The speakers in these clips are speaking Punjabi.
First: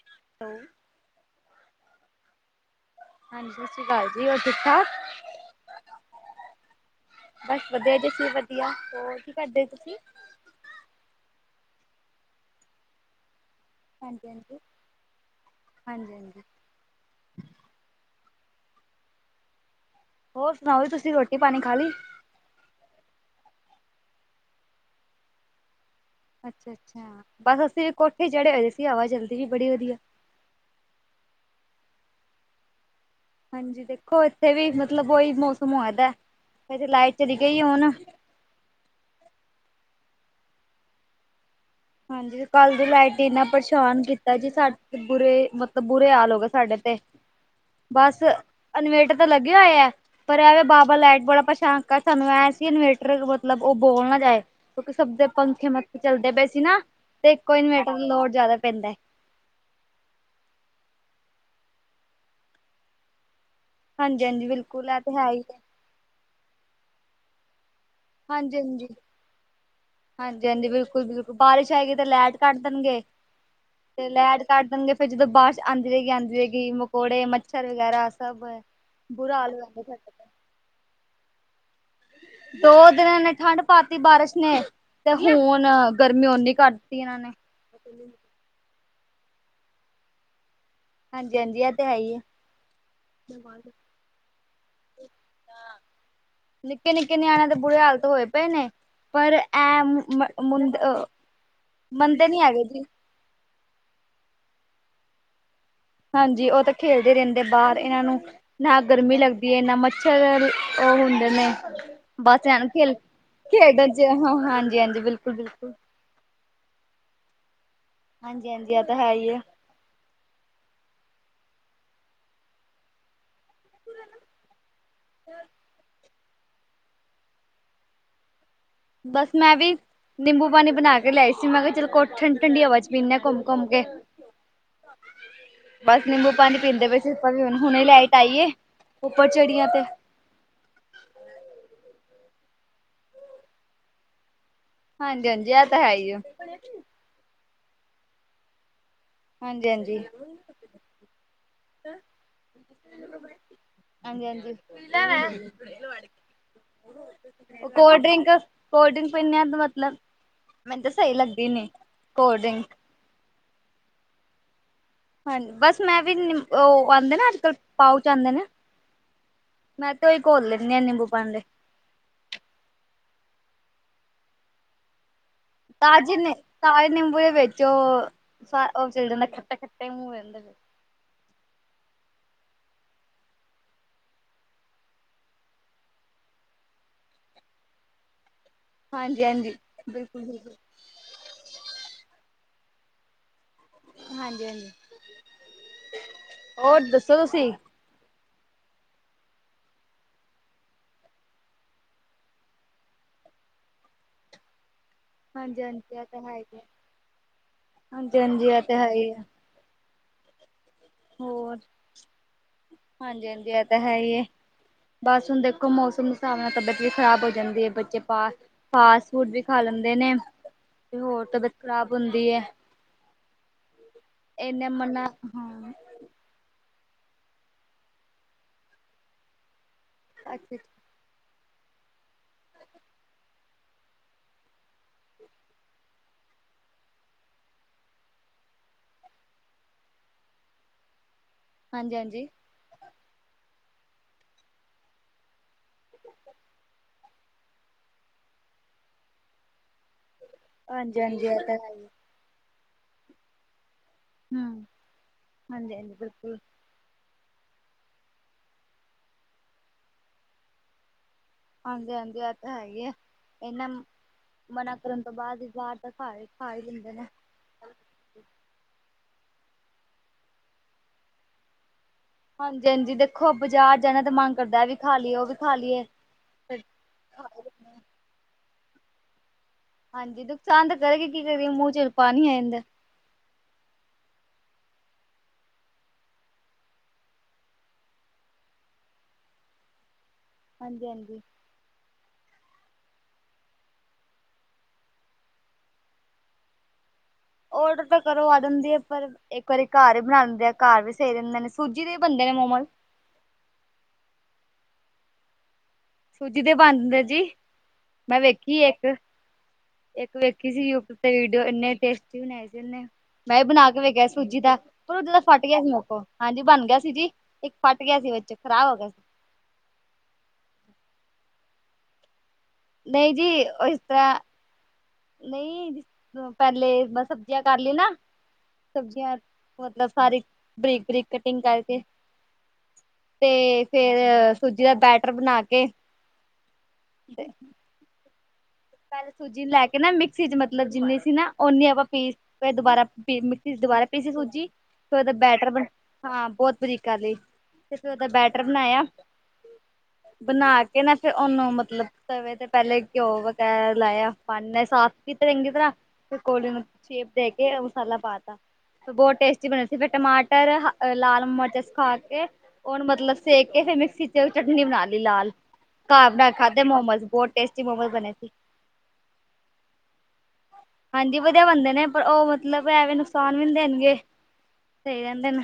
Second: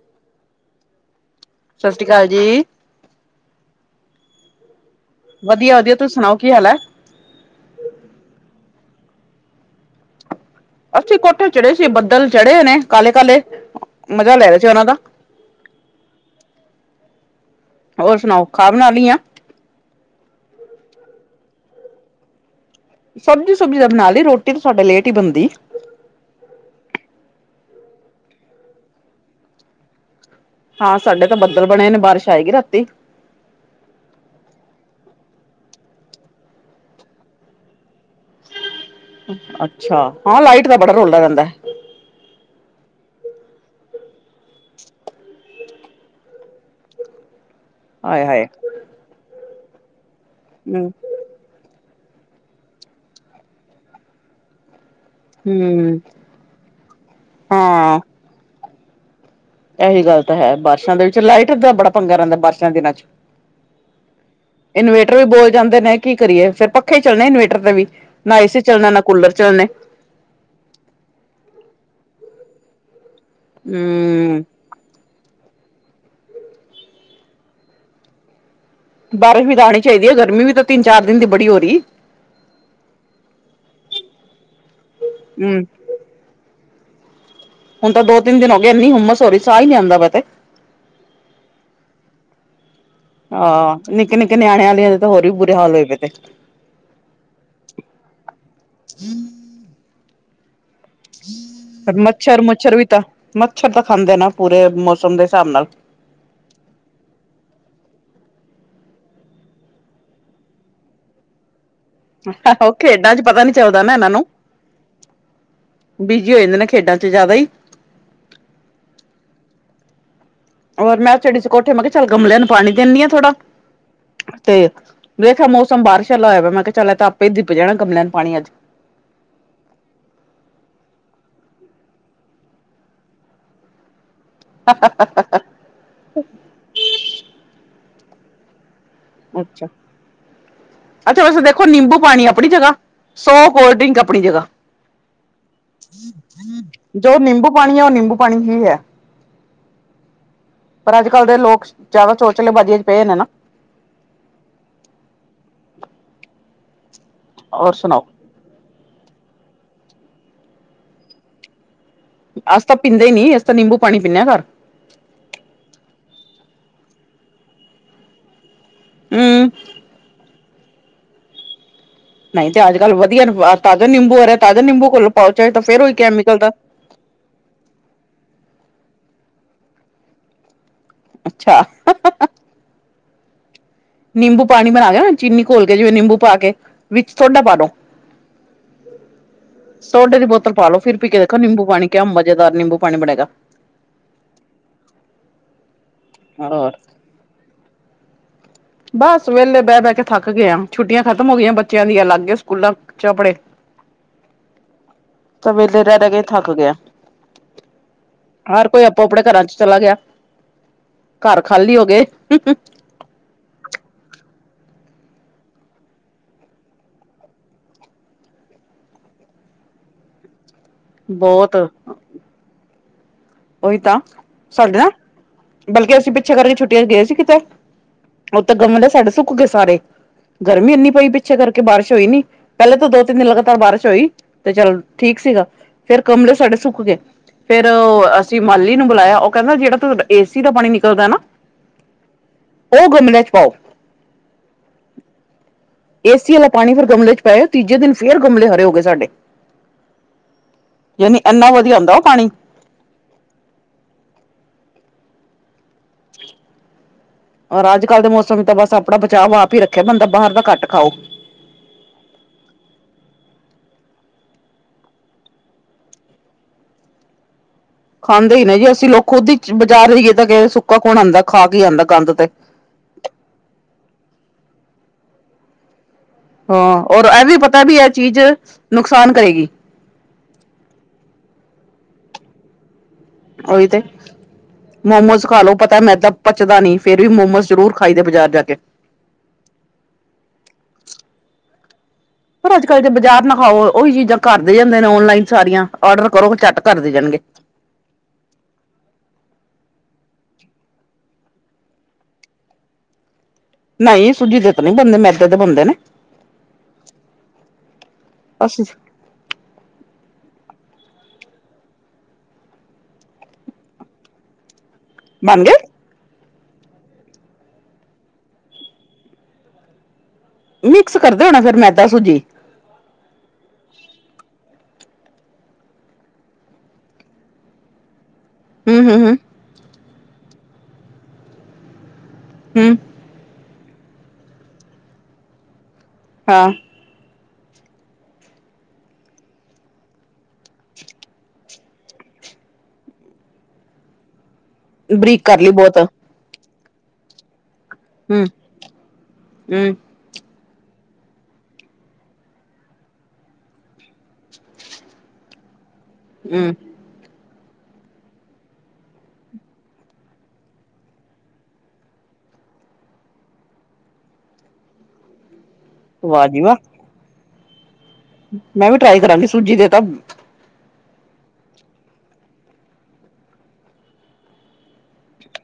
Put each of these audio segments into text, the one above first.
[unintelligible] ਸਸਰੀ ਕਾਲ ਜੀ। ਹਾਂਜੀ ਸਾਛੀ ਕਾਲ ਜੀ ਹੋਰ ਠੀਕ-ਠਾਕ? ਵਦੀਆ-ਵਦੀਆ ਤੁ ਸੁਣਾਓ ਕੀ ਹਾਲ ਐ? ਬਸ ਵਦੀਆ ਜੀ ਅਸੀਂ ਵੀ ਵਦੀਆ, ਹੋਰ ਕੀ ਕਰਦੇ ਸੀ ਤੁਸੀਂ? ਅਸੀਂ ਕੋਠੇ ਚੜੇ ਸੀ, ਬੱਦਲ ਚੜੇ ਹੋਏ ਨੇ ਕਾਲੇ-ਕਾਲੇ। ਹਾਂਜੀ-ਹਾਂਜੀ, ਹਾਂਜੀ-ਹਾਂਜੀ। ਹੋਰ ਸੁਣਾਓ ਖਾ ਬਣਾ ਲੀਆਂ? ਹੋਰ ਸੁਣਾਓ ਜੀ ਤੁਸੀਂ ਰੋਟੀ-ਪਾਣੀ ਖਾ ਲੀ? ਸਬਜ਼ੀ ਸੁਬਜ਼ੀ ਤਾ ਬਣਾ ਲੀ ਰੋਟੀ ਤਾਂ ਸਾਡੇ ਲੇਟ ਈ ਬੰਦੀ। ਅੱਛਾ-ਅੱਛਾ, ਬਸ ਅਸੀਂ ਵੀ ਕੋਠੇ ਚੜੇ ਹੋਏ ਸੀ ਹਵਾ ਚਲਦੀ ਵੀ ਬੜੀ ਵਦੀਆ। ਹਾਂ ਸਾਡੇ ਤਾਂ ਬੱਦਲ ਬਣੇ ਨੇ ਬਾਰਿਸ਼ ਆਏਗੀ ਰਾਤੀ। ਹਾਂਜੀ ਦੇਖੋ ਇੱਥੇ ਵੀ ਮਤਲਬ ਓਈ ਮੌਸਮ ਹੋਏਆ ਦਾ, ਏਥੇ ਲਾਈਟ ਚਲੀ ਗਈ ਏ ਓਨ ਅੱਛਾ, ਹਾਂ ਲਾਈਟ ਦਾ ਬੜਾ ਰੋਲਾ ਰੈਂਦੈ। ਹਾਂਜੀ ਕੱਲ ਦੀ ਲਾਈਟ ਏਨਾ ਪਰੇਸ਼ਾਨ ਕੀਤਾ ਜੀ ਸਾਡੇ ਬੁਰੇ ਮਤਲਬ ਬੁਰੇ ਹਾਲ ਹੋ ਗਏ ਸਾਡੇ ਤੇ। ਬਸ, ਹਾਏ ਹਾਏ ਅਨਵੇੇਟ ਤਾਂ ਲੱਗੇਆ ਹੋਏਐ, ਪਰ ਐਵੇਂ ਹੂੰ ਬਾ-ਬਾ ਲਾਈਟ ਬੜਾ ਪਰੇਸਾ਼ ਸਾਨੂੰ ਐ ਸੀ ਇਨਵੇਟਰ ਮਤਲਬ ਓ ਬੋਲ ਨਾ ਜਾਏ, ਕਿਉਂਕਿ ਸਭ ਦੇ ਪੰਖੇ ਮਸਾ ਹੂੰ ਚੱਲਦੇ ਬਏ ਸ ਨਾ, ਤੇ ਈਕੋ ਇਨਵੇਟਰ ਲੋੜ ਜਾਦਾ ਪੈਂਦਾ ਐ। ਐਹੀ ਗੱਲ ਤਾਂ ਹੈ ਬਾਰਸ਼ਾਂ ਦੇ ਵਿੱਚ ਲਾਈਟ ਦਾ ਬੜਾ ਪੰਗਾ ਰੈਂਦਾ ਬਾਰਸ਼ਾਂ ਦੇ ਦਿਨਾਂ ਚ। ਹਾਂਜੀ-ਹਾਂਜੀ ਬਿਲਕੁਲ ਇਹ ਤੇ ਇਨਵੇਟਰ ਵੀ ਹੈ ਹੀ ਬੋਲ ਜਾਂਦੇ ਨੇ ਕੀ ਕਰੀਏ ਫੇਰ ਪੱਖੇ ਚੱਲਣੇ ਇਨਵੇਟਰ ਤੇ ਵੀ। ਨਾ ਏਸੀ ਹਾਜੀ-ਹਾਜੀ। ਚੱਲਣਾ ਨਾ ਕੂਲਰ ਚੱਲਣੇ ਹਾਂਜੀ-ਹਾਂਜੀ ਬਿਲਕੁਲ ਬਿਲਕੁ ਬਾਰਿਸ਼ ਆਏਗੀ ਤੇ ਲੈਟ ਕੱਢ ਦੇਣਗੇ, ਤੇ ਹੂੰ ਲੈਟ ਕੱਟ [unintelligible] ਫੇਰ ਜਦੋਂ ਬਾਰਸ਼ ਆਂਦੀ ਰਏਗੀ ਆਂਦੀ ਰਏਗੀ ਮਕੌੜੇ, ਮੱਛਰ ਵਗੈਰਾ ਸਭ ਬੁਰਾ ਬਾਰਿਸ਼ ਹਾਲ ਵੀ ਹੋ ਤਾਂ ਆਣੀ ਜਾਂਦਾ ਚਾਈਦੀ ਸਾਡਾ ਏ ਤੇ ਗਰਮੀ ਵੀ ਤਾਂ ਤੇਨ-ਚਾਰ ਦਿਨ ਦੀ ਬੜੀ ਹੋ ਰੀ। ਦੋ ਦਿਨਾਂ ਨੇ ਠੰਡ ਪਾਤੀ ਬਾਰਿਸ਼ ਨੇ, ਤੇ ਹਮ ਹੋਣ ਗਰਮੀ ਓਨੀ ਕਰ ਤੀ ਏਨਾ ਨੇ ਹੁਣ ਤਾਂ ਦੋ-ਤਿਨ ਹੋ ਗੇ ਐਨੀ ਹੁੰਮਸ ਹੋ ਰੀ ਸਾ ਈ ਨੀ ਆਂਦਾ ਪਾ ਤੇ। ਹਾਂਜੀ-ਹਾਂਜੀ ਐ ਤੇ ਹੈ ਈਏ। ਆ, ਨਿੱਕੇ-ਨਿੱਕੇ ਨਿਆਣੇ ਆਲੀਆਂ ਦੇ ਤਾਂ ਹੋਰ ਵੀ ਬੁਰੇ ਹਾਲ ਹੋਏ ਪਏ ਤੇ। ਨਿਕੇ-ਨਿਕੇ ਨਿਆਣੇਆਂ ਦੇ ਬੁੁਰੇ ਹਾਲ ਤ ਹੋਏ ਪਏ ਨੇ, ਪਰ ਐ [unintelligible] ਮੁੰ [inaudible] ਫੇਰ‌ ਮੱਛਰ-ਮੁੱਛਰ ਵੀ ਤਾਂ, ਮੱਛਰ ਤਾਂ ਖਾਂਦੇ ਨਾ ਪੂਰੇ ਮੌਸਮ ਦੇ ਸਾਬ ਨਾਲ। ਹਾਂਜੀ ਓ ਤਾਂ ਖੇਲਦੇ ਰੈਂਦੇ ਬਾਰ ਏਨਾਂ ਨੂੰ ਨਾ ਗਰਮੀ ਲੱਗਦੀ ਏ ਨਾ ਮੱਛਰ, ਓ ਹੁੰਦੇ ਨੇ ਬਸ ਐਨ ਉਹ ਖੇ, ਖੇਡਾਂ ਚ ਪਤਾ ਨੀ ਚੱਲਦਾ ਖੇਡਨ ਚ ਹਾਂ ਹਾਂਜੀ-ਹਾਂਜੀ ਬਿਲਕੁਲ-ਬਿਲਕੁਲ। ਬੀਜੀ ਹੋ ਯਾਦੇ ਖੇਡਨ ਚ ਜਾਦਾ ਈ। ਹਾਂਜੀ-ਹਾਂਜੀ ਐ ਤਾਂ ਹੈ ਈ ਏ। ਔਰ ਮੈਂ ਚੜੀ ਸੀ ਕੋਠੇ ਮੈਂ ਕੇਆ ਚੱਲ ਗਮਲੇਆਂ ਨੂੰ ਪਾਣੀ ਦਿੰਨੀ ਆ ਥੋੜਾ, ਤੇ, ਦੇਖੇਆ ਮੌ ਸਮ ਬਾਰਸ਼ਾ ਆਲਾ ਹੋਏਆ, ਮੈਂ ਕੇਆ ਚਲ ਤਾਂ ਆਪੇ ਈ ਦਿਪ ਜਾਣਾ ਗਮਲੇਆਂ ਨੂੰ ਪਾਣੀ ਅੱਜ। ਬਸ ਮੈਂ ਵੀ ਨਿੰਬੂ ਪਾਣੀ ਬਣਾ ਕੇ ਲਿਆਏ ਸੀ, ਮੈਂ ਕਿਆ ਚਲ ਕੋਠ ਠੰ ਠੰਡੀ ਹਵਾ ਚ ਪੀਨੇ ਘੁੰਮ-ਘੁੰਮ ਕੇ ਬਸ ਨਿੰਬੂ ਪਾਣੀ ਪੀਂਦੇ ਪਏ ਸੀ, ਆਪਾਂ ਵੀ ਹੁਣੇ ਲਾਈਟ ਆਈ ਏ ਉੱਪਰ ਅੱਚਾ। ਚੜੀਆਂ ਤੇ ਅੱਛਾ ਵੈਸੇ ਦੇਖੋ ਨਿੰਬੂ ਪਾਣੀ ਆਪਣੀ ਜਗ੍ਹਾ ਸੌ ਕੋਲਡ ਡਰਿੰਕ ਆਪਣੀ ਜਗ੍ਹਾ ਹਾਂਜੀ ਹਾਂਜੀ ਇਹ ਤਾਂ ਹੈ ਹੀ ਆ। ਜੋ ਨਿੰਬੂ ਪਾਣੀ ਐ ਓ ਨਿੰਬੂ ਪਾਣੀ ਹੀ ਐ। ਹਾਜੀ-ਹਾਜੀ। ਪਰ ਅੱਜ-ਕੱਲ੍ਹ ਦੇ ਲੋਕ ਜਾਦਾ ਚੋਚਲੇ ਬਾਜ਼ੀਆਂ ਚ ਪਏ ਨੇ ਨਾ ਹਾਂਜੀ-ਹਾਂਜੀ [unintelligible] ਓ ਹੋਰ ਕੋਲਡ ਸੁਣਾਓ ਡਰਿੰਕ ਕੋਲਡ ਡਰਿੰਕ ਪੀਨੇ ਆ ਮਤਲਬ ਮੈਨੂੰ ਤਾਂ ਸਈ ਲੱਗਦੀ ਨੀ। ਕੋਲਡ ਅਸੀ ਡਰਿੰਕ ਤਾਂ ਪੀਂਦੇ ਈ ਨੀ ਅਸੀਂ ਤਾਂ ਨਿੰਬੂ ਪਾਣੀ ਪੀਨੇ ਆ ਘਰ। ਹਾਂਜੀ ਬਸ ਮੈਂ ਵੀ ਓ ਆਂਦੇ ਨਾ ਅੱਜ-ਕੱਲ੍ਹ ਪਾਓਚ ਆਉਂਦੇ ਨੇ ਹਮ ਮੈਂ ਤੇ ਓਹੀ ਘੋਲ ਲੈਂਦੀ ਆ ਨਿੰਬੂ ਪਾਣੀ ਦੇ ਨਈ ਤੇ ਅੱਜ-ਕੱਲ ਵਧੀਆ ਨ ਤਾਜ਼ਾ ਨਿੰਬੂ ਆਰਿਆ ਤਾਜ਼ਾ ਨਿੰਬੂ ਘੋਲੋ ਤਾਜੇ ਨੇ ਤਾਜੇ ਨਿੰਬੂ ਦੇ ਵਿਚ ਚ ਓ ਚਲ ਜਾਂਦਾ ਖੱਟੇ-ਖੱਟੇ ਮੂੰਹ ਹੋ ਜਾਂਦੇ ਨੇ ਅੱਛਾ। ਨਿੰਬੂ ਪਾਣੀ ਬਣਾ ਗਿਆ ਨਾ ਚੀਨੀ ਘੋਲ ਕੇ ਜਿਵੇਂ ਨਿੰਬੂ ਪਾ ਕੇ ਵਿੱਚ ਸੋਡਾ ਪਾ ਦੋ। ਹਾਂਜੀ ਹਾਂਜੀ ਸੋਡੇ ਬਿਲਕੁਲ ਦੀ ਬੋਤਲ ਬਿਲਕੁਲ ਪਾ ਲੋ ਫਿਰ ਵੀ ‌ਪੀ ਕੇ ਖ ਨਿੰਬੂ ਪਾਣੀ ਕਿਆ ਮਜ਼ੇਦਾਰ ਨਿੰਬੂ ਪਾਣੀ ਬਣੇਗਾ। ਹਾਂਜੀ-ਹਾਂਜੀ [unintelligible] ਹੋਰ ਦੱਸੋ ਤੁਸੀਂ? ਬਸ ਵੇਲੇ ਬੈ-ਬੈ ਕੇ ਥੱਕ ਗਿਆ ਛੁੱਟੀਆਂ ਖਤਮ ਹੋ ਗਈਆਂ ਬੱਚਿਆਂ ਦੀਆਂ ਲੱਗੇ ਸਕੂਲਾਂ ਚੱਪੜੇ [inaudible] ਤਾਂ ਵੇੇਲੇ ਹਾਂਜੀ ਇਹ ਰੈ-ਰੈ ਤਾਂ ਕੇ ਹੈ ਥੱਕ ਹੀ ਗਿਆ ਆ ਹਾਂਜੀ ਹਾਂਜੀ ਇਹ ਹਰ ਤਾਂ ਕੋਈ ਹੈ ਆਪੋ ਹੀ ਆਪਣੇ ਆ ਘਰਾਂ ਚ ਚਲਾ ਗਿਆ ਘਰ ਖਾਲੀ ਹੋਗੇ। ਹਾਂਜੀ-ਹਾਂਜੀ ਏ ਤਾਂ ਹੈ ਈ ਏ। ਬਸ ਹੁਣ ਦੇਖੋ ਮੌਸਮ ਦੇ ਹਿਸਾਬ ਨਾਲ ਤਬੀਅਤ ਵੀ ਖ਼ਰਾਬ ਹੋ ਜਾਂਦੀ ਐ, ਬੱਚੇ ਪਾ ਫਾਸਟ ਫੂਡ ਵੀ ਖਾ ਲੈਂਦੇ ਨੇ ਤੇ ਹੋਰ ਤਬੀਅਤ ਬਹੁਤ ਖ਼ਰਾਬ ਹੁੰਦੀ ਐ। ਓਹੀ ਤਾਂ ਸਾਡੇ ਨਾ ਮਨਾ ਹਾਂ ਬਲਕਿ ਅਸੀਂ ਪੀ ਪਿੱਛਾ ਕਰਕੇ ਛੁੱਟੀਆਂ ਚ ਗਏ ਸੀ ਕਿਤੇ ਓ ਤਾਂ ਗਮਲੇ ਸਾਡੇ ਸੁੱਕ ਗੇ ਸਾਰੇ ਅੱਛਾ ਗਰਮੀ ਇੰਨੀ ਪਈ ਪਿ ਛੇ ਕਰਕੇ ਬਾਰਿਸ਼ ਹੋਈ ਨੀ ਪੈਲੇ ਤਾਂ ਦੋ ਤਿੰਨ ਦਿਨ ਲਗਾਤਾਰ ਬਾਰਿਸ਼ ਹੋਈ ਤੇ ਚੱਲ ਠੀਕ ਸੀਗਾ ਫਿਰ ਕਮਲੇ ਸਾਡੇ ਸੁੱਕ ਗੇ ਫੇਰ ਓ ਅ ਸੀਂ ਮਾਲੀ ਨੂੰ ਬੁਲਾਇਆ, ਓ ਕੈਂਦਾ ਜੇੜਾ ਥੋ ਏਸੀ ਦਾ ਪਾਣੀ ਨਿਕਲਦਾ ਨਾ ਹਾਂਜੀ-ਹਾਂਜੀ। ਓ ਗਮਲਿਆ ਚ ਪਾਓ। ਏਸੀ ਆਲਾ ਪਾਣੀ ਫਿਰ ਗਮਲੇ ਚ ਪਾਇਆ ਤੀਜੇ ਦਿਨ ਫੇਰ ਗਮਲੇ ਹਰੇ ਹੋ ਗਏ ਸਾਡੇ। ਹਾਂਜੀ ਜਨੀ ਹਾਂਜੀ ਇਹ ਅਨਾ ਤਾਂ ਹੈ ਵਧੀਆ ਹੀ ਹੁੰਦਾ ਓ ਪਾਣੀ। ਹੂੰ ਹਾਂਜੀ-ਹਾਂਜੀ ਬਿਲਕੁਲ। ਔਰ ਅੱਜ ਕੱਲ੍ਹ ਦੇ ਮੌਸਮ ਵਿਚ ਤਾਂ ਬਸ ਆਪਣਾ ਬਚਾਅ ਓ ਆਪ ਈ ਰੱਖੇ ਬੰਦਾ ਬਾਹਰ ਦਾ ਘੱਟ ਖਾਓ। ਹਾਂਜੀ-ਹਾਂਜੀ, ਐ ਤਾਂ ਹੈਗੇ ਆ ਏਨਾਂ ਮਨਾ ਕਰਨ ਤੋਂ ਬਾਦ ਬਾਰ ਤਾਂ ਖਾ-ਖਾ ਈ ਲੀਂਦੇ ਨੇ। ਖਾਂਦੇ ਈ ਨੇ ਜੀ ਅਸੀਂ ਲੋਕ ਖੁਦ ਈ ਬਜ਼ਾਰ ਵੀ ਗਏ ਤਾਂ ਸੁੱਕਾ ਕੌਣ ਆਂਦਾ ਖਾ ਕੇ ਈ ਆਂਦਾ ਗੰਦ ਤੇ। ਹਾਂਜੀ ਹਾਂਜੀ, ਦੇਖੋ ਬਾਜ਼ਾਰ ਜਾਣਾ ਤੇ ਮਨ ਕਰਦਾ ਐ ਵੀ ਖਾ ਲਈਏ ਓ ਵੀ ਖਾ ਲਈਏ ਹਾਂ ਔਰ ਐਵੀਂ ਪਤਾ ਐਹ ਚੀਜ਼ ਨੁਕਸਾਨ ਕਰੇਗੀ। ਹਾਂਜੀ, ਨੁਕਸਾਨ ਤਾਂ ਕਰੇਗੀ ਕੀ ਕਰੀਏ ਮੂੰਹ ਚ ਪਾਣੀ ਆ ਜਾਂਦਾ। ਓਈ ਤੇ। ਮੋਮੋਸ ਖਾਲੋ ਪਤਾ ਮੈਂਦਾ ਪਚਦਾ ਨੀ, ਫੇਰ ਵੀ ਮੋਮੋਸ ਜ਼ਰੂਰ ਖਾਈ ਦੇ ਬਾਜ਼ਾਰ ਜਾ ਕੇ। ਹਾਂਜੀ- ਹਾਂਜੀ। ਪਰ ਅੱਜ ਕੱਲ ਜੇ ਬਾਜ਼ਾਰ ਨਾ ਖਾਓ, ਉਹੀ ਚੀਜ਼ਾਂ ਘਰ ਦੇ ਜਾਂਦੇ ਨੇ ਔਨਲਾਈਨ ਸਾਰੀਆਂ ਔਡਰ ਕਰੋ ਝੱਟ ਘਰ ਦੇ ਜਾਣਗੇ। ਔਡਰ ਤਾਂ ਕਰੋ ਆ ਜਾਂਦੀ ਆ, ਪਰ ਇੱਕ ਵਾਰੀ ਘਰ ਹੀ ਬਣਾ ਦਿੰਦੇ ਆ, ਘਰ ਵੀ ਸਹੀ ਰਹਿੰਦੇ ਨੇ ਸੂਜੀ ਦੇ ਬਣਦੇ ਨੇ ਮੋਮੋਜ। ਨਈ ਸੂਜੀ ਦੇ ਤੇ ਨੀਂ ਬਣਦੇ, ਮੈਦੇ ਦੇ ਬਣਦੇ ਨੇ। ਸੂਜੀ ਦੇ ਵੀ ਬਣਦੇ ਜਾਦੇ ਜੀ, ਮੈਂ ਵੇਖੀ ਅਸੀਂ ਆ ਇੱਕ ਇੱਕ ਵੇਖੀ ਸੀ ਯੂ ਟਿਊਬ ਤੇ ਵੀਡੀਓ ਏਨੇ ਟੇਸਟੀ ਬਣਾਏ ਸੀ ਉਹਨੇ, ਮੈਂ ਵੀ ਬਣਾ ਕੇ ਵੇਖਿਆ ਸੂਜੀ ਦਾ। ਪਰ ਐ ਜਰਾ ਬਣ ਫੱਟ ਗਏ ਗਿਆ ਸੀ ਮੇਕੋ, ਹਾਂਜੀ ਬਣ ਗਿਆ ਸੀ ਜੀ ਇੱਕ ਫਟ ਗਿਆ ਸੀ ਵਿੱਚ ਖ਼ਰਾਬ ਹੋ ਗਿਆ ਸੀ। ਮਿਕਸ ਕਰਦੇ ਹੋਣਾ, ਫਿਰ ਮੈਦਾ ਸੂਜੀ। ਨਹੀਂ ਜੀ ਉਹ ਇਸ ਤਾਂ ਨਈ ਪਹਿਲੇ ਮੈ ਸਬਜ਼ੀਆਂ ਕਰ ਲੀ ਨਾ, ਹੂੰ ਹੂੰ ਸਬਜ਼ੀਆਂ ਹੂੰ ਮਤਲਬ ਸਾਰੀ ਬਰੀਕ- ਬਰੀਕ ਕਟਿੰਗ ਕਰਕੇ। ਹੂੰ। ਤੇ ਫੇਰ ਸੂਜੀ ਦਾ ਬੈਟਰ ਬਣਾ ਕੇ। ਹਾਂ। [unintelligible] ਪਹਿਲੇ ਸੂਜੀ ਨੂੰ ਲੈ ਕੇ ਨਾ ਮਿਕਸੀ 'ਚ ਮਤਲਬ ਜਿੰਨੀ ਸੀ ਨਾ ਓਨੀ ਆਪਾਂ ਪੀਸ ਫਿਰ ਦੁਬਾਰਾ ਮਿਕਸੀ ਚ ਦੁਬਾਰਾ ਪੀਸੀ ਸੂਜੀ। ਫੇਰ ਬਰੀਕ ਕਰ ਬੈਟਰ ਲਈ ਬਣਾ, ਬਹੁਤ ਹਾਂ ਬਹੁਤ ਬਰੀਕ ਕਰ ਲੀ। ਫੇ ਉਹਦਾ ਹੂੰ ਬੈਟਰ ਬਣਾਇਆ। ਹੂੰ ਬਣਾ ਕੇ ਨਾ ਫੇਰ ਉਹਨੂੰ ਮਤਲਬ ਤਵੇਂ ਤੇ ਪਹਿਲੇ ਘਿਓ ਵਗ਼ੈਰਾ ਲਾਇਆ, ਪਾਨੀ ਨਾਲ ਸਾਫ ਕੀਤੇ ਚੰਗੀ ਤਰ੍ਹਾਂ ਫਿਰ ਕੋਲੇ ਹੂੰ ਨੂੰ ਸ਼ੇਪ ਦੇ ਕੇ ਮਸਾਲਾ ਪਾਤਾ, ਤੇ ਬਹੁਤ ਟੇਸਟੀ ਬਣੇ ਸੀ, ਫੇਰ ਟਮਾਟਰ ਹ ਲਾਲ ਮਰਚਾਂ ਸੁੱਖਾ ਕੇ। ਉਹਨੂੰ ਮਤਲਬ ਸੇਕ ਕੇ ਫਿਰ ਮਿਕਸੀ ਚ ਚਟਨੀ ਬਣਾ ਲੀ ਲਾਲ। ਘਰ ਵਾਹ ਬਣਾ ਜੀ ਵਾਹ ਖਾਧੇ ਮੋਮੋਸ ਬਹੁਤ ਟੇਸਟੀ ਮੋਮੋਸ ਬਣੇ ਸੀ। ਮੈਂ ਵੀ ਟਰਾਈ ਕਰਾਂਗੀ ਸੂਜੀ ਦੇ ਤਾਂ ਹਾਂਜੀ ਵਧੀਆ ਬਣਦੇ ਨੇ, ਪਰ ਉਹ ਮਤਲਬ ਐਵੇਂ ਨੁਕਸਾਨ ਵੀ ਨੀਂ ਦੇਣਗੇ‌। ਸਈ ਰਹਿੰਦੇ ਨੇ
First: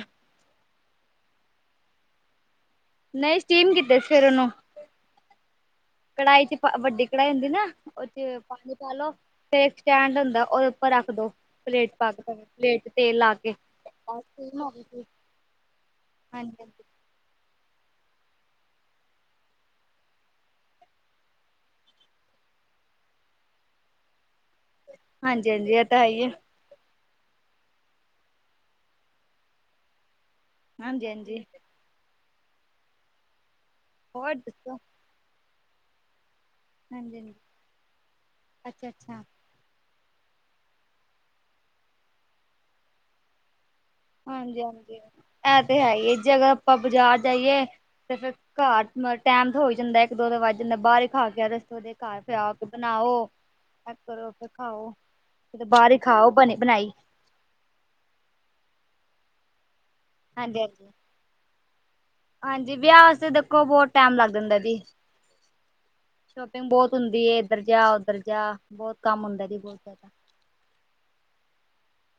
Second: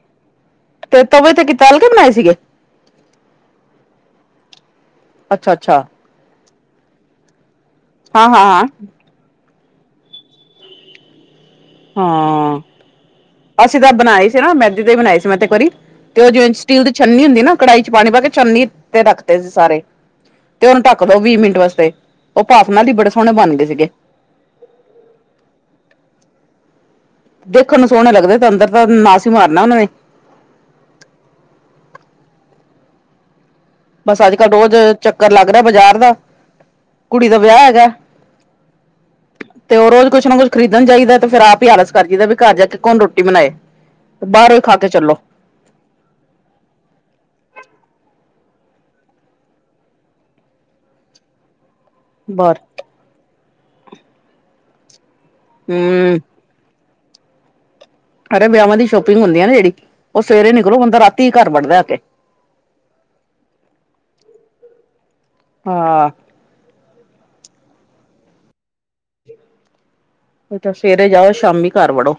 ਤੇ ਤਵੇ ਤੇ ਕੀ ਤਲ ਕੇ ਬਣਾਏ ਸੀਗੇ? ਨਹੀਂ ਸਟੀਮ ਕੀਤੇ ਫਿਰ ਉਹਨੂੰ ਅੱਛਾ-ਅੱਛਾ। ਕੜਾਈ ਚ ਵੱਡੀ ਕੜਾਈ ਹੁੰਦੀ ਨਾ ਉਹ ਚ ਹਾਂ ਹਾਂ ਹਾਂ ਪਾਣੀ ਪਾ ਲੋ ਫੇਰ ਸਟੈਂਡ ਹੁੰਦਾ ਉਹਦੇ ਉੱਪਰ ਰੱਖ ਦੋ ਪਲੇਟ ਚ ਪਾਕੇ ਕੇ, ਹਾਂ ਪਲੇਟ ਚ ਤੇਲ ਲਾ ਕੇ ਤੇ ਮੈ ਤੇ ਇੱਕ ਵਾਰੀ ਤੇ ਉਹ ਜਿਵੇਂ ਸਟੀਲ ਦੀ ਛੰਨੀ ਹੁੰਦੀ ਨਾ ਕੜਾਹੀ ਚ ਪਾਣੀ ਪਾ ਕੇ ਛਨਨੀ ਤੇ ਰੱਖ ਤੇ ਸੀ ਸਾਰੇ। ਤੇ ਉਹਨੂੰ ਢੱਕ ਦੋ ਵੀਹ ਮਿੰਟ ਵਾਸਤੇ ਉਹ ਭਾਫ ਨਾਲ ਈ ਬੜੇ ਸੋਹਣੇ ਬਣਦੇ ਸੀਗੇ। ਹਾਂਜੀ- ਹਾਂਜੀ ਇਹ ਤਾਂ ਹੈ ਈ ਆ। ਦੇਖਣ ਨੂੰ ਸੋਹਣੇ ਲੱਗਦੇ ਤਾਂ ਅੰਦਰ ਤਾਂ ਨਾਸ ਈ ਮਾਰਨਾ ਉਹਨਾਂ ਨੇ ਹਾਂਜੀ-ਹਾਂਜੀ। ਬਸ ਹੋਰ ਅੱਜ ਕੱਲ ਰੋਜ਼ ਦੱਸੋ ਚੱਕਰ ਲੱਗ ਰਿਹਾ ਬਜ਼ਾਰ ਦਾ ਹਾਂਜੀ ਕੁੜੀ ਹਾਂਜੀ ਦਾ ਵਿਆਹ ਹੈਗਾ। ਅੱਛਾ ਅੱਛਾ ਤੇ ਉਹ ਰੋਜ਼ ਕੁੱਛ ਨਾ ਕੁੱਛ ਖਰੀਦਣ ਜਾਈਦਾ ਤੇ ਫਿਰ ਆਪ ਹੀ ਆਲਸ ਕਰ ਜਾਈ ਦੇ ਬੀ ਘਾਰ ਜਾ ਕੇ ਕੌਣ ਰੋਟੀ ਬਣਾਏ ਤੇ ਬਾਹਰੋਂ ਖਾ ਕੇ ਹਾਂਜੀ-ਹਾਂਜੀ ਚੱਲੋ ਇਹ ਤੇ ਹੈ ਹੀ ਏ ਜਦੋਂ ਆਪਾਂ ਬਾਜ਼ਾਰ ਜਾਈਏ ਤੇ ਫੇਰ ਘਰ ਮ ਟੈਮ‌ ਤੇ ਹੋਈ ਜਾਂਦਾ ਇੱਕ ਦੋ ਤੇ ਵੱਜ ਈ ਜਾਂਦਾ ਬਾਹਰ ਹੀ ਖਾ ਕੇ ਆਜੋ ਇਸ ਤੋਂ ਵਧੀਆ ਘਰ ਫਿਰ ਬਾਹਰ ਆਕੇ ਬਣਾਓ [unintelligible] ਫਿਰ ਖਾਓ ਕਿਤੇ ਬਾਹਰ ਹੀ ਹੂੰ ਖਾਓ ਬਣੀ ਬਣਾਈ ਅਰੇ ਵਿਆਹਾਵਾਂ ਦੀ ਸ਼ੋਪਿੰਗ ਹੁੰਦੀ ਆ ਨਾ ਜਿਹੜੀ ਉਹ ਸਵੇਰੇ ਨਿਕਲੋ ਹਾਂਜੀ-ਹਾਂਜੀ ਹਾਂਜੀ ਬੰਦਾ ਰਾਤੀ ਘਰ ਵੱਡਦਾ ਆ ਕੇ ਹਾਂਜੀ ਵਿਆਹ ਵਾਸਤੇ ਦੇਖੋ ਬਹੁਤ ਟੈਮ ਲੱਗ ਜਾਂਦਾ ਏ ਜੀ ਹਾਂ ਸ਼ੋਪਿੰਗ ਬਹੁਤ ਹੁੰਦੀ ਏ ਇੱਧਰ ਜਾ ਉੱਧਰ ਜਾ ਬਹੁਤ ਕੰਮ ਹੁੰਦਾ ਜੀ ਬਹੁਤ ਜ਼ਿਆਦਾ [unintelligible] ਸਵੇਰੇ ਜਾਓ ਸ਼ਾਮੀ ਘਰ ਵੜੋ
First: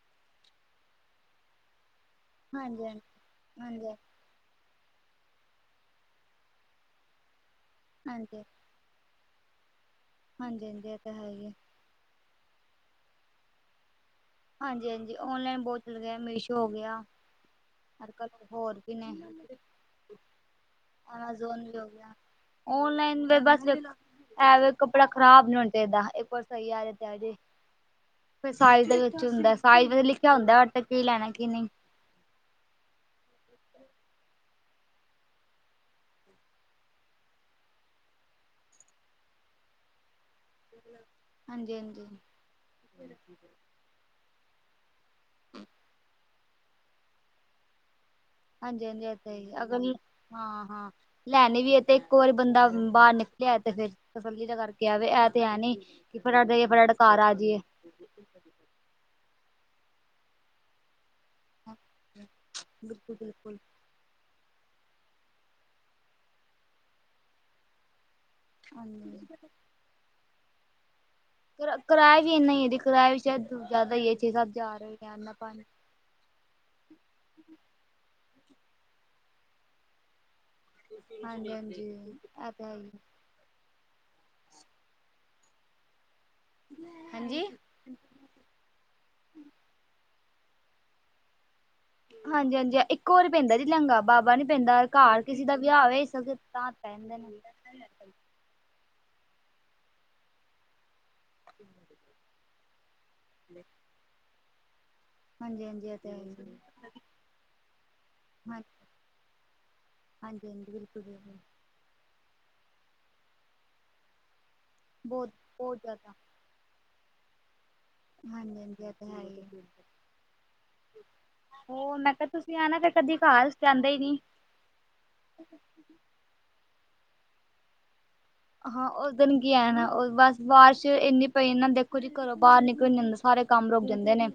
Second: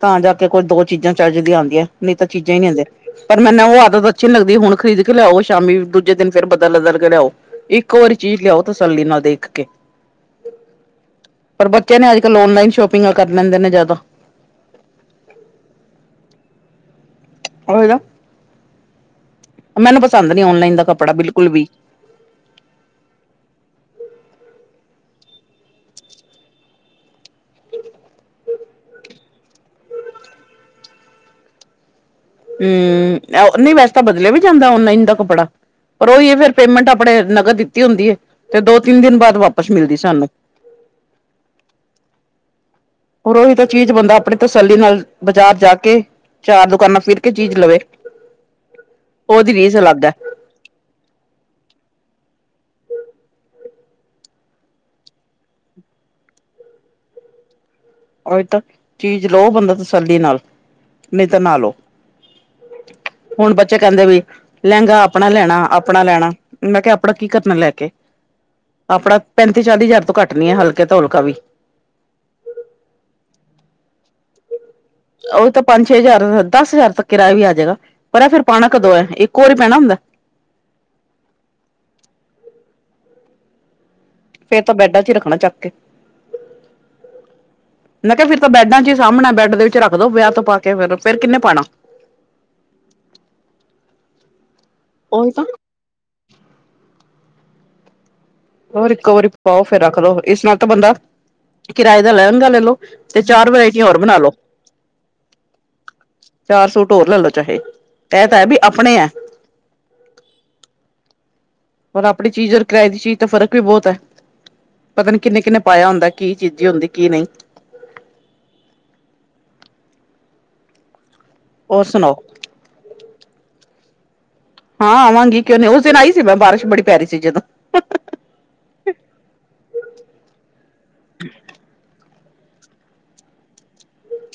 ਤਾਂ ਜਾ ਕੇ ਕੋਈ ਦੋ ਚੀਜ਼ਾਂ ਚਜਦੀਆਂ ਆਦੀਆਂ ਨਹੀਂ ਤਾਂ ਚੀਜ਼ਾਂ ਹੀ ਨਹੀਂ ਆਂਦੇ ਹਾਂਜੀ-ਹਾਂਜੀ ਪਰ ਮੈਨੂੰ ਉਹ ਆਦਤ ਅੱਛੀ ਨੀ ਲੱਗਦੀ ਹੁਣ ਖਰੀਦ ਕੇ ਲਿਆਉ ਸ਼ਾਮੀ ਦੂਜੇ ਦਿਨ ਫਿਰ ਬਦਲ ਬਦਲ ਕੇ ਲਿਆਓ ਇੱਕੋ ਵਾਰੀ ਚੀਜ਼ ਹਾਂਜੀ-ਹਾਂਜੀ ਲਿਆਓ ਤਸੱਲੀ ਨਾਲ ਦੇਖ ਕੇ ਹਾਂਜੀ ਹਾਂਜੀ ਏਹ ਤਾਂ ਹੈ ਹੀ ਐ ਤੇ ਨਾ ਅੱਜ ਕੱਲ ਔਨਲਾਈਨ ਸ਼ੋਪਿੰਗਾ ਕਰ ਲੈਂਦੇ ਨੇ ਜ਼ਿਆਦਾ ਹਾਂਜੀ ਹਾਂਜੀ ਔਨਲਾਈਨ ਬਹੁਤ ਚੱਲ ਗਿਆ ਮੀਸ਼ੋ ਹੋ ਗਿਆ ਉਹੀ ਨਾ ਅੱਜ ਕੱਲ ਹੋਰ ਵੀ ਨੇ ਮੈਨੂੰ ਪਸੰਦ ਨੀ ਔਨਲਾਈਨ ਦਾ ਕੱਪੜਾ ਬਿਲਕੁਲ ਐਮਾਜ਼ੋਨ ਵੀ ਹੋ ਗਿਆ ਔਨਲਾਈਨ ਤੇ ਬਸ ਦੇ ਐ ਵੇ ਕੱਪੜਾ ਖਰਾਬ ਨੀ ਹੋਣਾ ਚਾਹੀਦਾ ਇੱਕ ਵਾਰ ਸਹੀ ਆਜੇ ਤੇ ਆਜੇ ਫਿਰ ਸਾਈਜ਼ ਦੇ ਵਿੱਚ ਹੁੰਦਾ ਸਾਈਜ਼ ਵੀ ਲਿਖਿਆ ਹੁੰਦਾ [unintelligible] ਕੀ ਲੈਣਾ ਕੀ ਨਹੀਂ ਹਮ ਨਹੀਂ ਐ ਨਹੀਂ ਵੈਸੇ ਤਾਂ ਬਦਲਿਆ ਵੀ ਜਾਂਦਾ ਔਨਲਾਈਨ ਦਾ ਕੱਪੜਾ ਪਰ ਉਹੀ ਹੈ ਫਿਰ ਪੇਮੈਂਟ ਆਪਣੇ ਨਗਦ ਦਿੱਤੀ ਹੁੰਦੀ ਹੈ ਤੇ ਦੋ ਤਿੰਨ ਦਿਨ ਬਾਅਦ ਵਾਪਿਸ ਮਿਲਦੀ ਸਾਨੂੰ ਹਾਂਜੀ ਹਾਂਜੀ ਹੋਰ ਉਹੀ ਤਾਂ ਚੀਜ਼ ਬੰਦਾ ਆਪਣੀ ਤਸੱਲੀ ਨਾਲ ਬਾਜ਼ਾਰ ਜਾ ਕੇ ਚਾਰ ਦੁਕਾਨਾਂ ਫਿਰ ਕੇ ਚੀਜ ਲਵੇ ਹਾਂਜੀ ਹਾਂਜੀ ਏਹ ਤਾਂ ਹੈ ਹੀ ਉਹਦੀ ਏ ਰੀਸ ਅਗਰ ਅਲੱਗ ਹੈ ਹਾਂ ਹਾਂ ਲੈਣੀ ਵੀ ਹੈ ਤੇ ਇੱਕੋ ਵਾਰੀ ਬੰਦਾ ਬਾਹਰ ਨਿਕਲਿਆ ਤੇ ਫਿਰ ਤਸੱਲੀ ਤਾ ਕਰਕੇ ਆਵੇ ਇਹ ਤੇ ਹੈ ਨੀ ਕੀ ਫਟਾਫਟ ਗਈ ਏ ਫਟਾਫਟ ਘਰ ਆ ਜੀਏ ਓਹੀ ਤੋਂ ਚੀਜ਼ ਲਓ ਬੰਦਾ ਤਸੱਲੀ ਨਾਲ ਨਹੀਂ ਤਾਂ ਨਾ ਲਓ ਬਿਲਕੁਲ ਹੁਣ ਬਿਲਕੁਲ ਬੱਚੇ ਕਹਿੰਦੇ ਵੀ ਲਹਿੰਗਾ ਆਪਣਾ ਲੈਣਾ ਆਪਣਾ ਲੈਣਾ ਮੈਂ ਕਿਹਾ ਆਪਣਾ ਕੀ ਕਰਨਾ ਲੈ ਕੇ ਆਪਣਾ ਹਾਂਜੀ ਪੈਂਤੀ ਚਾਲੀ ਹਜ਼ਾਰ ਤੋਂ ਘੱਟ ਨੀ ਹੈ ਹਲਕੇ ਤੋਂ ਹਲਕਾ ਵੀ [unintelligible] ਜਿਆਦਾ ਹੀ ਏ ਛੇ ਸੱਤ ਹਜਾਰ ਉਹੀ ਤਾਂ ਪੰਜ ਛੇ ਹਜ਼ਾਰ ਦਸ ਹਜ਼ਾਰ ਤੱਕ ਕਿਰਾਇਆ ਵੀ ਆ ਜਾਏਗਾ ਪਰ ਫ਼ੇਰ ਪਾਣਾ ਕਦੋਂ ਹੈ ਇੱਕੋ ਵਾਰੀ ਪੈਣਾ ਹੁੰਦਾ ਹਾਂਜੀ ਹਾਂਜੀ ਏਹ ਤਾਂ ਹੈ ਹੀ ਫ਼ੇਰ ਤਾਂ ਬੈਡਾਂ ਚ ਹੀ ਰੱਖਣਾ ਚੱਕ ਕੇ ਹਾਂਜੀ ਮੈਂ ਕਿਹਾ ਫ਼ਿਰ ਤਾਂ ਬੈਡਾਂ ਚ ਹੀ ਸਾਹਮਣਾ ਬੈਂਡ ਦੇ ਵਿੱਚ ਰੱਖ ਦੋ ਵਿਆਹ ਤੋਂ ਪਾ ਕੇ ਫਿਰ ਫ਼ੇਰ ਕਿੰਨੇ ਪਾਣਾ ਹਾਂਜੀ ਹਾਂਜੀ ਇੱਕੋ ਵਾਰੀ ਪੈਂਦਾ ਜੀ ਲਹਿੰਗਾ ਬਾਰ ਬਾਰ ਨੀ ਪੈਂਦਾ ਘਰ ਉਹੀ ਤਾਂ ਕਿਸੇ ਦਾ ਵਿਆਹ ਆਵੇ [unintelligible] ਤਾਂ ਪੈ ਜਾਂਦਾ [unintelligible] ਹੋਰ ਇੱਕੋ ਵਰੀ ਪਾਓ ਫ਼ੇਰ ਰੱਖ ਦਓ ਇਸ ਨਾਲ ਤਾਂ ਬੰਦਾ ਕਿਰਾਏ ਦਾ ਲਹਿੰਗਾ ਲ ਲੋ ਤੇ ਚਾਰ ਵਰਾਇਟੀਆਂ ਹੋਰ ਬਣਾ ਲੋ ਹਾਂਜੀ ਹਾਂਜੀ ਇਹ ਤੇ ਹੈ ਹੀ ਚਾਰ ਸੂਟ ਹੋਰ ਲੈ ਲੋ ਚਾਹੇ ਐ ਤਾਂ ਹੈ ਬੀ ਹਾਂ ਹਾਂਜੀ ਆਪਣੇ ਐ ਹਾਂਜੀ ਹਾਂਜੀ ਬਿਲਕੁਲ ਬਿਲਕੁਲ ਔਰ ਆਪਣੀ ਚੀਜ਼ ਔਰ ਕਿਰਾਏ ਦੀ ਚੀਜ਼ ਤਾਂ ਫ਼ਰਕ ਵੀ ਬਹੁਤ ਹੈ ਪਤਾ ਨੀ ਬਹੁਤ ਕਿੰਨੇ ਕਿੰਨ ਬਹੁਤ ਪਾਇਆ ਹੁੰਦਾ ਜ਼ਿਆਦਾ ਕੀ ਚੀਜ਼ੀ ਹੁੰਦੀ ਕੀ ਨਹੀਂ ਹਾਂਜੀ-ਹਾਂਜੀ ਏ ਤੇ ਹੈ ਈ ਏ, ਹੋਰ ਹੋ ਮੈਂ ਸੁਣਾਓ ਕੈ ਤੁਸ ਸੀਂ ਆਣਾ ਤੇ ਕਦੀ ਘਰ ਤੁਸੀਂ ਤੇ ਆਂਦੇ ਈ ਨੀ। ਹਾਂ ਆਵਾਂਗੀ ਕੇ ਨੇ ਉਸ ਦਿਨ ਆਈ ਸੀ ਮੈਂ ਬਾਰਿਸ਼ ਬੜੀ ਪੈ ਰੀ ਸੀ ਜਦੋਂ। ਹਾਂ ਉਸ ਦਿਨ ਕੀ ਆਣਾ ਓ ਬਸ ਬਾਰਿਸ਼ ਇੰਨੀ ਪਈ ਨਾ ਦੇਖੋਂ ਜੀ ਘਰੋਂ ਬਾਰ ਨਿਕਲੋ ਨੀ ਜਾਂ ਸਾਰੇ ਕੰਮ ਰੁਕ ਜਾਂਦੇ ਨੇ।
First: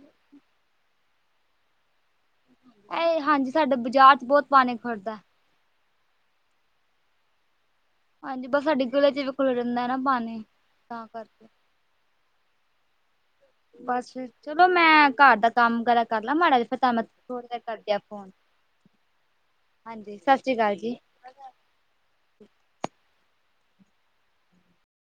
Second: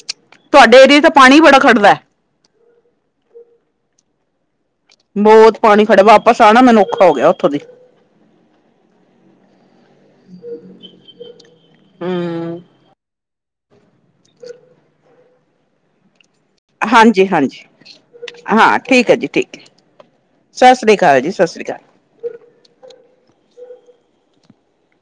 ਤੁਹਾਡੇ ਏਰੀਏ 'ਚ ਪਾਣੀ ਬੜਾ ਖੜਦਾ ਐ। ਏ ਹਾਂਜੀ ਸਾਡੇ ਬਾਜ਼ਾਰ 'ਚ ਬੋਤ ਪਾਣੀ ਖੜਦੈ। ਬੋਤ ਪਾਣੀ ਖੜੇ ਵਾਪਸ ਆਣਾ ਮੈਨੂੰ ਔਖਾ ਹੋ ਗਿਆ ਉੱਥੋਂ ਦੀ। ਹਾਂਜੀ ਬਸ ਸਾਡੀ ਗਲੀਆਂ ਚ ਵੀ ਖੜਾ ਰੈਂਦਾ ਨਾ ਪਾਣੀ ਤਾਂ ਕਰਕੇ। ਹੂੰ। ਬਸ ਜੀ ਚਲੋ ਮੈਂ ਘਰ ਦਾ ਕੰਮ ਵਗੈਰਾ ਕਰ ਲਾ ਮਾੜਾ ਜਾ ਪਤਾ ਮੈਂ ਥੋੜੀ ਦੇਰ ਹਾਂਜੀ-ਹਾਂਜੀ ਕਰਦੀ ਆ ਫ਼ੋਨ। ਹਾਂ ਠੀਕ ਹੈ ਜੀ ਠੀਕ ਹੈ ਹਾਂਜੀ ਸ਼ ਸ਼੍ਰੀ ਸਤਿ ਕਾਲ ਸ੍ਰੀ ਜੀ। ਅਕਾਲ ਸਤਿ ਸ੍ਰੀ ਅਕਾਲ।